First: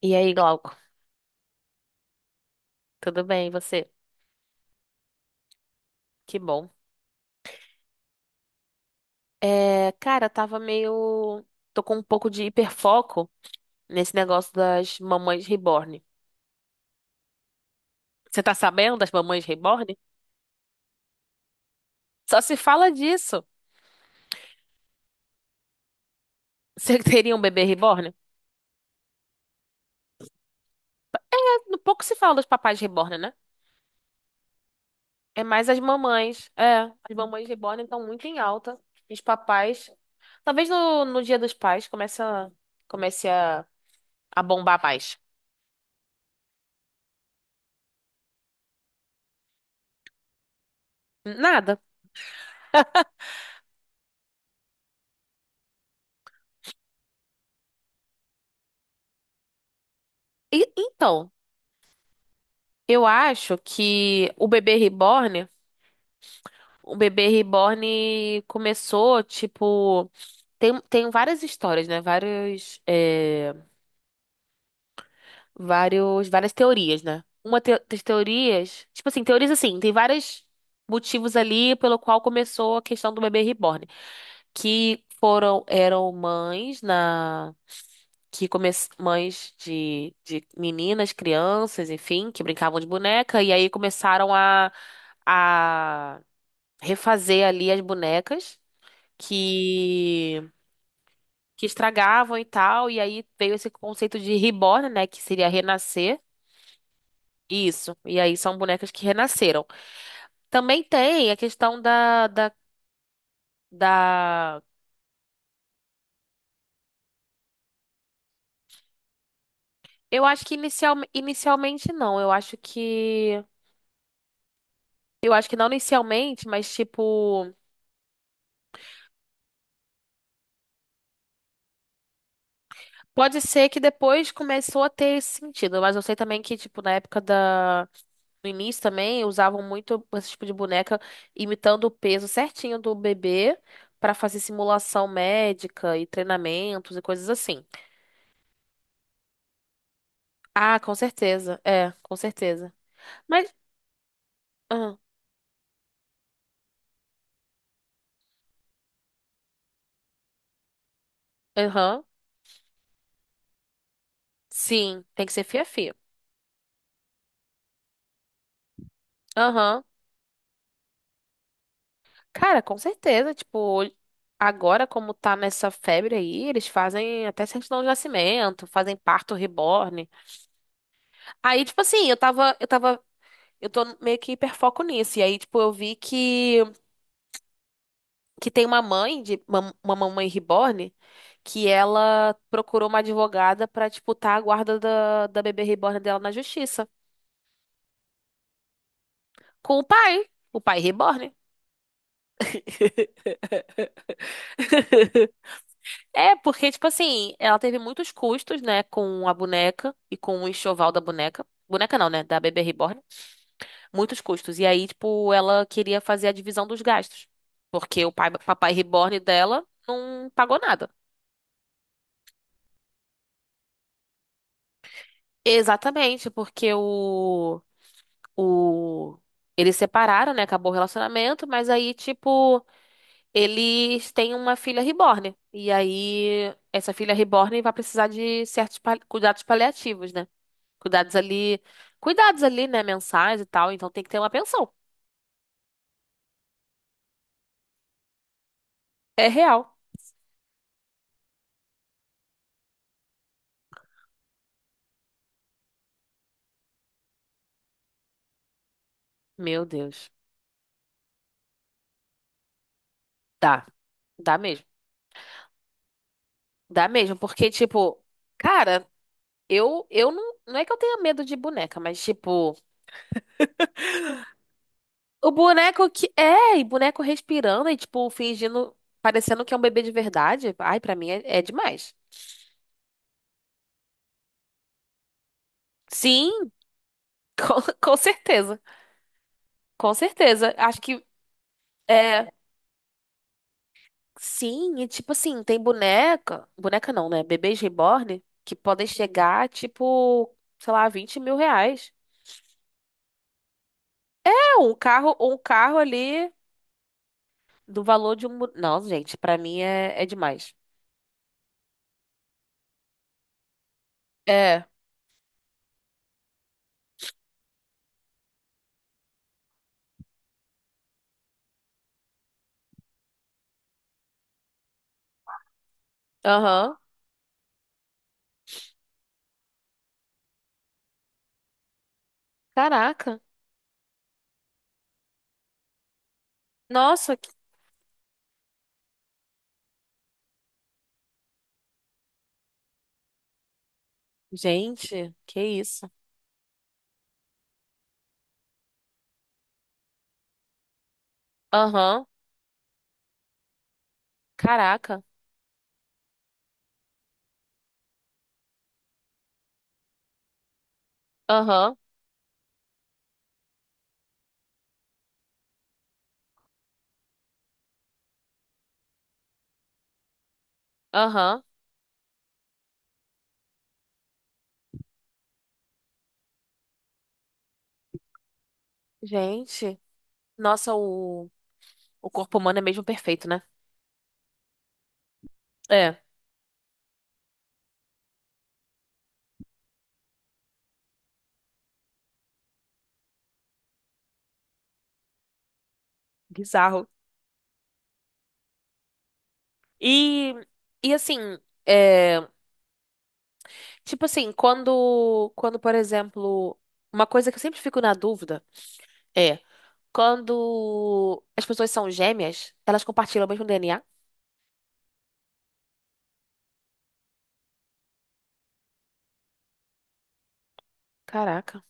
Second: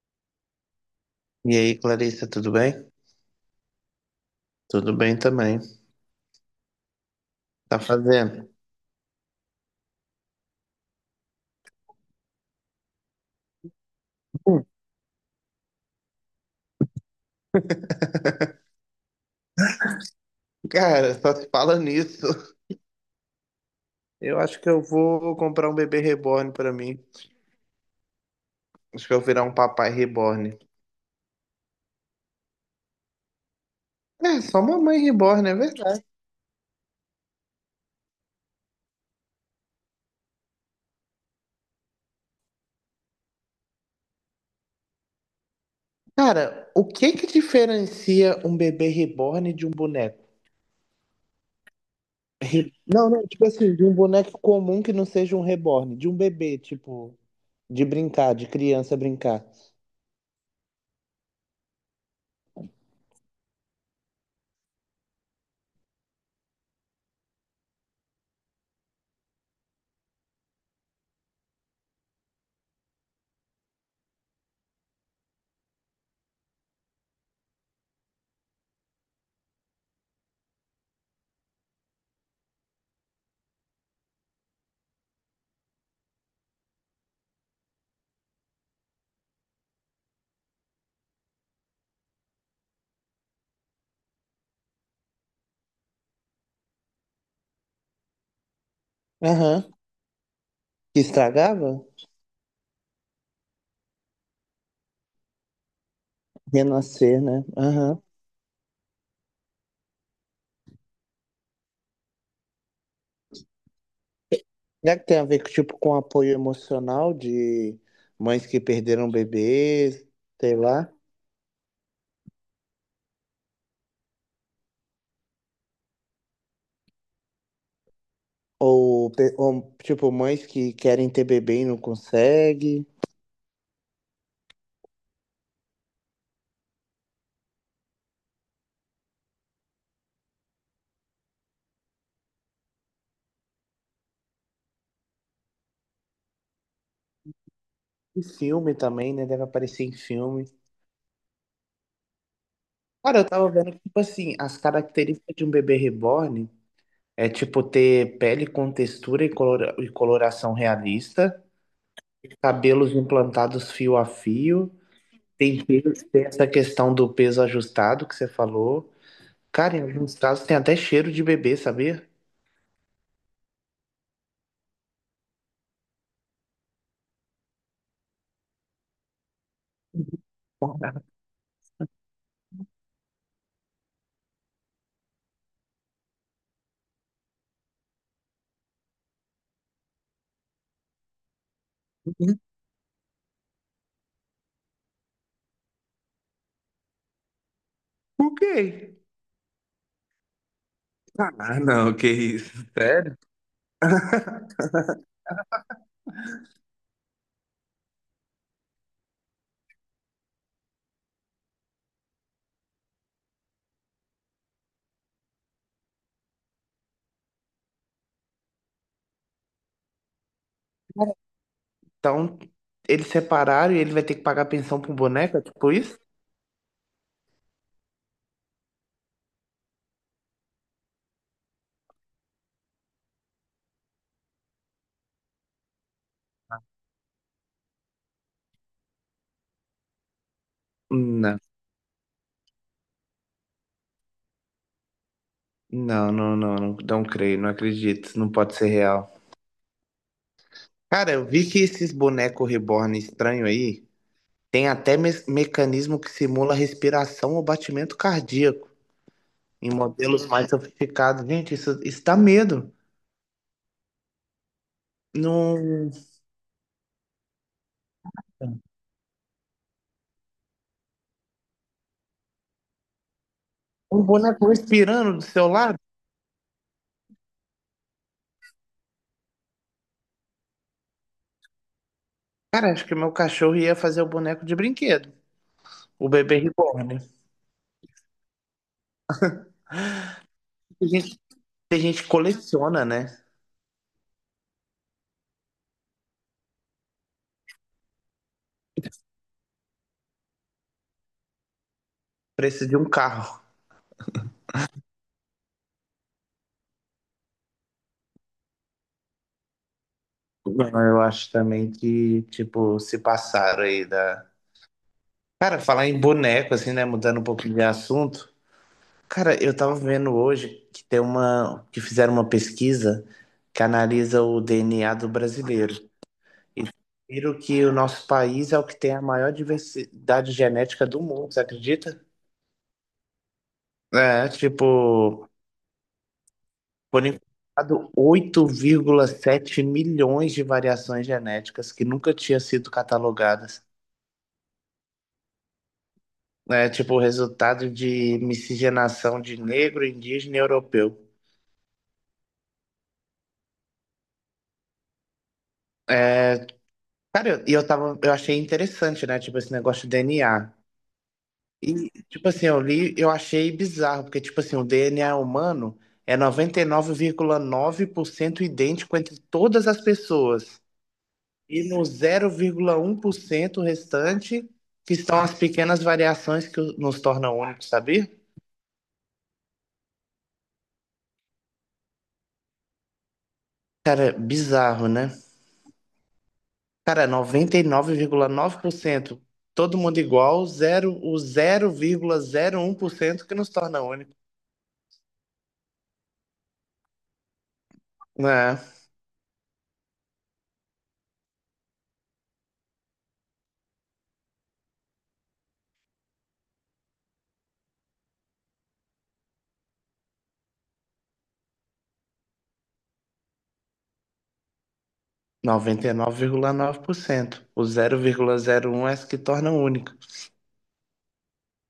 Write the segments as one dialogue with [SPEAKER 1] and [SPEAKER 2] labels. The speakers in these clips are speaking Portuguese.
[SPEAKER 1] E aí, Glauco?
[SPEAKER 2] E aí, Clarissa, tudo bem?
[SPEAKER 1] Tudo bem, e você?
[SPEAKER 2] Tudo bem também.
[SPEAKER 1] Que bom.
[SPEAKER 2] Tá fazendo?
[SPEAKER 1] É, cara, tava meio. Tô com um pouco de hiperfoco nesse negócio das mamães reborn. Você tá sabendo das mamães reborn?
[SPEAKER 2] Cara, só se fala nisso.
[SPEAKER 1] Só se fala disso.
[SPEAKER 2] Eu acho que eu vou comprar um bebê reborn pra
[SPEAKER 1] Você
[SPEAKER 2] mim.
[SPEAKER 1] teria um bebê reborn?
[SPEAKER 2] Acho que eu vou virar um papai reborn.
[SPEAKER 1] É, pouco se fala dos papais reborn, né?
[SPEAKER 2] É, só mamãe
[SPEAKER 1] É
[SPEAKER 2] reborn, é
[SPEAKER 1] mais as
[SPEAKER 2] verdade.
[SPEAKER 1] mamães. É, as mamães reborn estão muito em alta. Os papais. Talvez no Dia dos Pais comece a, a bombar mais.
[SPEAKER 2] Cara, o que que diferencia um bebê reborn de um boneco?
[SPEAKER 1] Nada.
[SPEAKER 2] Não, não, tipo assim, de um boneco comum que não seja um reborn, de um bebê, tipo, de brincar, de criança brincar.
[SPEAKER 1] Então. Eu acho que o bebê reborn começou, tipo, tem várias histórias, né? Vários, é, vários, várias teorias, né? Das teorias, tipo assim, teorias assim, tem vários motivos ali pelo qual começou a questão do bebê reborn, que foram, eram mães na que come... mães de meninas, crianças, enfim, que brincavam de boneca, e aí começaram a refazer ali as bonecas
[SPEAKER 2] Aham.
[SPEAKER 1] que
[SPEAKER 2] Que
[SPEAKER 1] que
[SPEAKER 2] estragava?
[SPEAKER 1] estragavam e tal, e aí veio esse conceito de reborn, né, que seria renascer.
[SPEAKER 2] Renascer, né?
[SPEAKER 1] Isso.
[SPEAKER 2] Aham.
[SPEAKER 1] E aí são bonecas que renasceram. Também tem a questão da...
[SPEAKER 2] Será que tem a ver, tipo, com apoio emocional de mães que perderam bebês,
[SPEAKER 1] Eu acho que
[SPEAKER 2] sei lá?
[SPEAKER 1] inicialmente não. Eu acho que não inicialmente, mas tipo
[SPEAKER 2] Ou, ou, tipo, mães que querem ter bebê e não conseguem?
[SPEAKER 1] pode ser que depois começou a ter esse sentido, mas eu sei também que, tipo, na época da, no início também usavam muito esse tipo de boneca imitando o peso certinho do bebê para fazer simulação médica e treinamentos e coisas assim.
[SPEAKER 2] E filme também, né? Deve aparecer em filme.
[SPEAKER 1] Ah, com certeza. É, com certeza.
[SPEAKER 2] Cara, eu tava
[SPEAKER 1] Mas,
[SPEAKER 2] vendo que, tipo assim, as
[SPEAKER 1] ah,
[SPEAKER 2] características de um bebê reborn é, tipo, ter pele com textura e, coloração realista,
[SPEAKER 1] aham,
[SPEAKER 2] cabelos implantados fio a fio,
[SPEAKER 1] sim, tem que ser
[SPEAKER 2] tem, peso-
[SPEAKER 1] fia-fia.
[SPEAKER 2] tem essa questão do peso ajustado que você falou. Cara, em
[SPEAKER 1] Aham.
[SPEAKER 2] alguns casos tem até cheiro de bebê, sabia?
[SPEAKER 1] Cara, com certeza, tipo, agora como tá nessa febre aí, eles fazem até certidão de nascimento, fazem parto reborn. Aí, tipo assim, eu tô meio que hiperfoco nisso. E aí, tipo, eu vi que tem uma mãe de uma mamãe reborn que ela procurou uma advogada pra disputar a guarda da, da bebê reborn dela na justiça
[SPEAKER 2] O quê?
[SPEAKER 1] com o pai reborn.
[SPEAKER 2] Sério?
[SPEAKER 1] É, porque tipo assim, ela teve muitos custos, né, com a boneca e com o enxoval da boneca. Boneca não, né, da bebê reborn. Muitos custos. E aí, tipo, ela queria fazer a divisão dos gastos, porque o pai, papai reborn dela não pagou nada.
[SPEAKER 2] Então, eles separaram e ele vai ter que pagar pensão pro boneco, é tipo isso?
[SPEAKER 1] Exatamente, porque o eles separaram, né? Acabou o relacionamento, mas aí, tipo, eles têm uma filha reborn. E aí, essa filha reborn vai precisar de certos cuidados paliativos, né? Cuidados
[SPEAKER 2] Não,
[SPEAKER 1] ali, cuidados ali, né? Mensais e tal. Então tem que ter uma pensão.
[SPEAKER 2] não, não, não, não, não creio, não acredito, não pode ser real.
[SPEAKER 1] É real.
[SPEAKER 2] Cara, eu vi que esses bonecos reborn estranho aí tem até mecanismo que simula respiração ou batimento cardíaco
[SPEAKER 1] Meu
[SPEAKER 2] em
[SPEAKER 1] Deus.
[SPEAKER 2] modelos mais sofisticados. Gente, isso dá medo.
[SPEAKER 1] Dá. Dá mesmo.
[SPEAKER 2] Num,
[SPEAKER 1] Dá mesmo, porque, tipo, cara, eu não, não é que eu tenha medo de boneca, mas, tipo.
[SPEAKER 2] Um boneco respirando do
[SPEAKER 1] O
[SPEAKER 2] seu lado?
[SPEAKER 1] boneco que. É, e boneco respirando e, tipo, fingindo. Parecendo que é um bebê de verdade. Ai, pra mim é, é demais.
[SPEAKER 2] Cara, acho que meu cachorro ia fazer o boneco de brinquedo. O bebê
[SPEAKER 1] Sim,
[SPEAKER 2] reborn.
[SPEAKER 1] com, com certeza. Com certeza. Acho
[SPEAKER 2] Tem
[SPEAKER 1] que.
[SPEAKER 2] gente, tem gente que
[SPEAKER 1] É.
[SPEAKER 2] coleciona, né?
[SPEAKER 1] Sim, e tipo assim, tem boneca. Boneca não, né? Bebês reborn que podem chegar, tipo, sei lá, 20 mil reais.
[SPEAKER 2] Preço de um carro.
[SPEAKER 1] É, um carro ali do valor de um. Não, gente, pra mim é, é demais.
[SPEAKER 2] Eu acho também que, tipo, se passaram aí da.
[SPEAKER 1] É.
[SPEAKER 2] Cara, falar em boneco, assim, né? Mudando um pouquinho de assunto. Cara, eu tava vendo hoje que tem uma, que fizeram uma pesquisa que analisa o DNA do brasileiro. E
[SPEAKER 1] Aham.
[SPEAKER 2] viram que o nosso país é o que tem a maior diversidade genética do mundo, você acredita?
[SPEAKER 1] Caraca.
[SPEAKER 2] É, tipo, por
[SPEAKER 1] Nossa, que-
[SPEAKER 2] enquanto, 8,7 milhões de variações genéticas que nunca tinham sido catalogadas.
[SPEAKER 1] gente, que isso.
[SPEAKER 2] É, tipo, o resultado de miscigenação de negro, indígena e europeu.
[SPEAKER 1] Aham. Caraca.
[SPEAKER 2] É, cara, eu achei interessante, né? Tipo, esse negócio de DNA.
[SPEAKER 1] Aham.
[SPEAKER 2] E, tipo assim, eu li, eu achei bizarro, porque, tipo assim, o DNA humano é noventa e nove vírgula nove por cento idêntico entre todas as pessoas.
[SPEAKER 1] Aham.
[SPEAKER 2] E no 0,1% restante, que estão as pequenas variações que nos tornam únicos, sabia?
[SPEAKER 1] Gente. Nossa, o corpo humano é mesmo perfeito, né?
[SPEAKER 2] Cara, bizarro, né?
[SPEAKER 1] É.
[SPEAKER 2] Cara, 99,9%, todo mundo igual, zero, o 0,01% que nos torna único.
[SPEAKER 1] Bizarro.
[SPEAKER 2] É,
[SPEAKER 1] E, e assim, é, tipo assim, quando, por exemplo, uma coisa que eu sempre fico na dúvida é quando as pessoas são gêmeas, elas compartilham o mesmo DNA?
[SPEAKER 2] 99,9%. O 0,01% é as que tornam única.
[SPEAKER 1] Caraca.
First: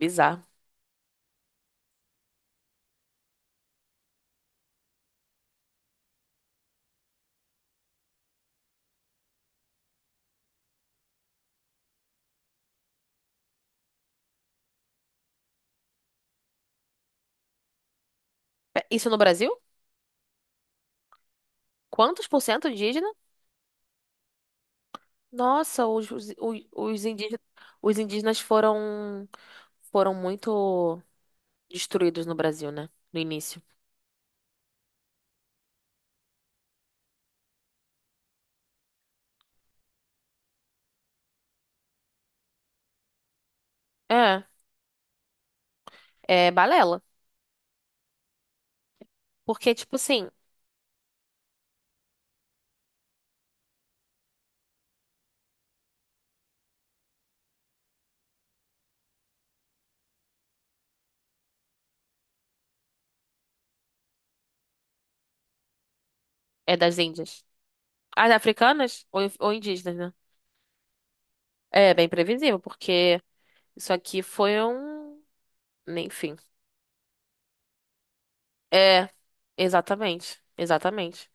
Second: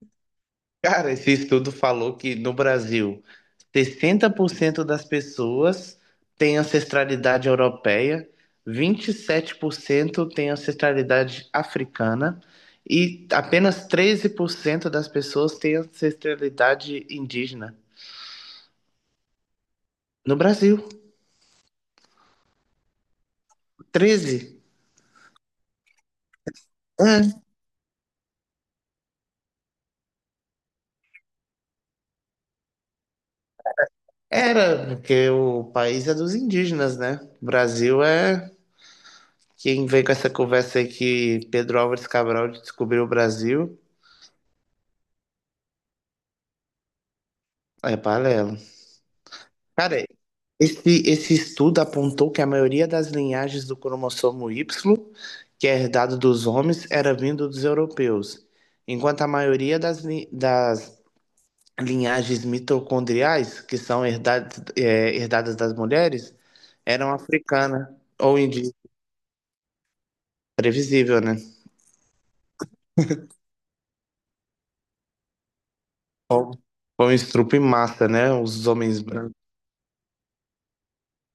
[SPEAKER 1] Bizarro.
[SPEAKER 2] Cara, esse estudo falou que no Brasil, 60% das pessoas têm ancestralidade europeia, 27% têm ancestralidade africana e apenas 13% das pessoas têm ancestralidade indígena.
[SPEAKER 1] É, isso no Brasil?
[SPEAKER 2] No Brasil,
[SPEAKER 1] Quantos por cento indígena?
[SPEAKER 2] 13.
[SPEAKER 1] Nossa,
[SPEAKER 2] É,
[SPEAKER 1] indígenas, os indígenas foram foram muito. Destruídos no Brasil, né? No início.
[SPEAKER 2] era, porque o país é dos indígenas, né? O Brasil é. Quem vem com essa conversa aí que Pedro Álvares Cabral descobriu o Brasil
[SPEAKER 1] É, é balela.
[SPEAKER 2] é paralelo.
[SPEAKER 1] Porque, tipo
[SPEAKER 2] Cara,
[SPEAKER 1] assim,
[SPEAKER 2] esse estudo apontou que a maioria das linhagens do cromossomo Y, que é herdado dos homens, era vindo dos europeus, enquanto a maioria das linhagens mitocondriais, que são herdadas, é, herdadas das mulheres,
[SPEAKER 1] é das
[SPEAKER 2] eram
[SPEAKER 1] Índias.
[SPEAKER 2] africana
[SPEAKER 1] As
[SPEAKER 2] ou indígena.
[SPEAKER 1] africanas ou indígenas, né?
[SPEAKER 2] Previsível, né?
[SPEAKER 1] É bem previsível, porque isso aqui foi um. Enfim.
[SPEAKER 2] Ou, ou estrupo em massa, né? Os homens
[SPEAKER 1] É,
[SPEAKER 2] brancos.
[SPEAKER 1] exatamente. Exatamente.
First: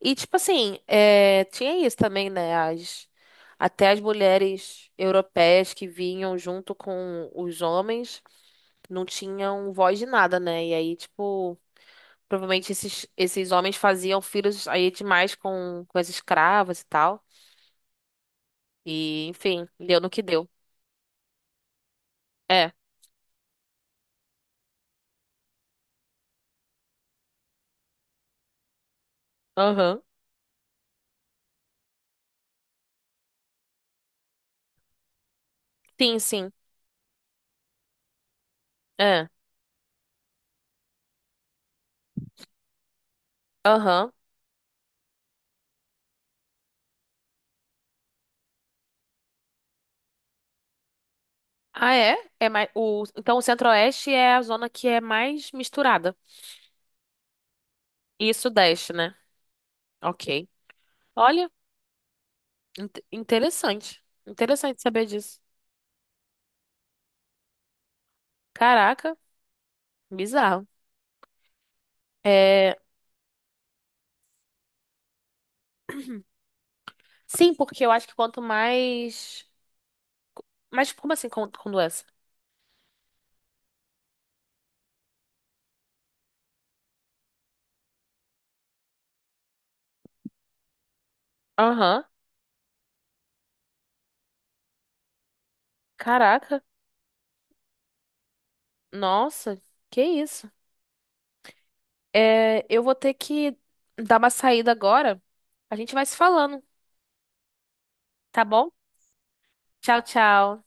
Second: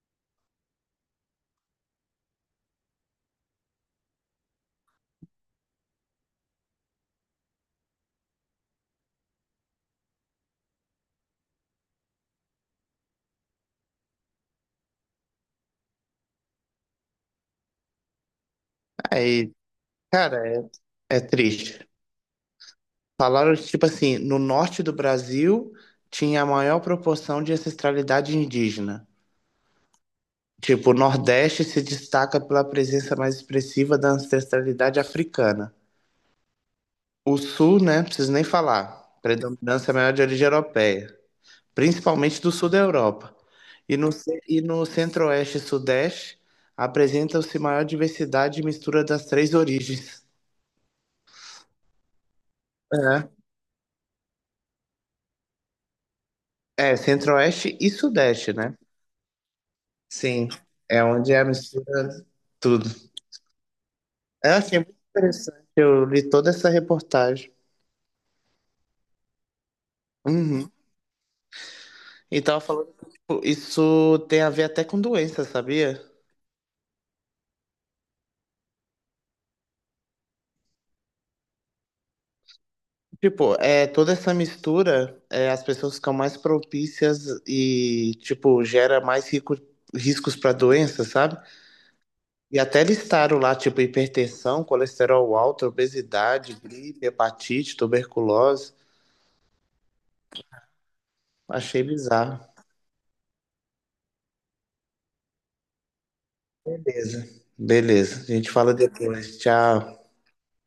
[SPEAKER 1] E, tipo assim, é, tinha isso também, né? As, até as mulheres europeias que vinham junto com os homens não tinham voz de nada, né? E aí, tipo. Provavelmente esses, esses homens faziam filhos aí demais com as escravas e tal. E,
[SPEAKER 2] Aí,
[SPEAKER 1] enfim, deu no que
[SPEAKER 2] cara,
[SPEAKER 1] deu.
[SPEAKER 2] é triste.
[SPEAKER 1] É.
[SPEAKER 2] Falaram que, tipo assim, no norte do Brasil tinha a maior proporção de ancestralidade indígena.
[SPEAKER 1] Aham.
[SPEAKER 2] Tipo, o Nordeste se destaca pela presença mais expressiva da ancestralidade africana.
[SPEAKER 1] Sim, sim.
[SPEAKER 2] O Sul, né, preciso nem falar,
[SPEAKER 1] É.
[SPEAKER 2] predominância maior de origem europeia, principalmente do Sul da Europa. E
[SPEAKER 1] Aham.
[SPEAKER 2] no Centro-Oeste e Sudeste apresentam-se maior diversidade e mistura das três origens.
[SPEAKER 1] Ah, é? É mais, o, então o Centro-Oeste é a zona que é mais misturada.
[SPEAKER 2] É Centro-Oeste e
[SPEAKER 1] E
[SPEAKER 2] Sudeste, né?
[SPEAKER 1] Sudeste, né? Ok.
[SPEAKER 2] Sim, é onde é a
[SPEAKER 1] Olha,
[SPEAKER 2] mistura de
[SPEAKER 1] in-
[SPEAKER 2] tudo.
[SPEAKER 1] interessante.
[SPEAKER 2] É assim, é
[SPEAKER 1] Interessante
[SPEAKER 2] muito
[SPEAKER 1] saber disso.
[SPEAKER 2] interessante, eu li toda essa reportagem.
[SPEAKER 1] Caraca, bizarro.
[SPEAKER 2] Uhum. E tava
[SPEAKER 1] É,
[SPEAKER 2] falando que, tipo, isso tem a ver até com doença, sabia?
[SPEAKER 1] sim, porque eu acho que quanto mais. Mas como assim, com doença?
[SPEAKER 2] Tipo, é, toda essa mistura, é, as pessoas ficam mais propícias e, tipo, gera mais riscos para doença, sabe?
[SPEAKER 1] Aham.
[SPEAKER 2] E até listaram lá, tipo, hipertensão, colesterol alto, obesidade,
[SPEAKER 1] Caraca.
[SPEAKER 2] gripe, hepatite, tuberculose.
[SPEAKER 1] Nossa, que isso?
[SPEAKER 2] Achei bizarro.
[SPEAKER 1] É, eu vou ter que dar uma saída agora. A gente vai se falando,
[SPEAKER 2] Beleza. Beleza. A
[SPEAKER 1] tá
[SPEAKER 2] gente
[SPEAKER 1] bom?
[SPEAKER 2] fala depois.
[SPEAKER 1] Tchau,
[SPEAKER 2] Tchau.
[SPEAKER 1] tchau.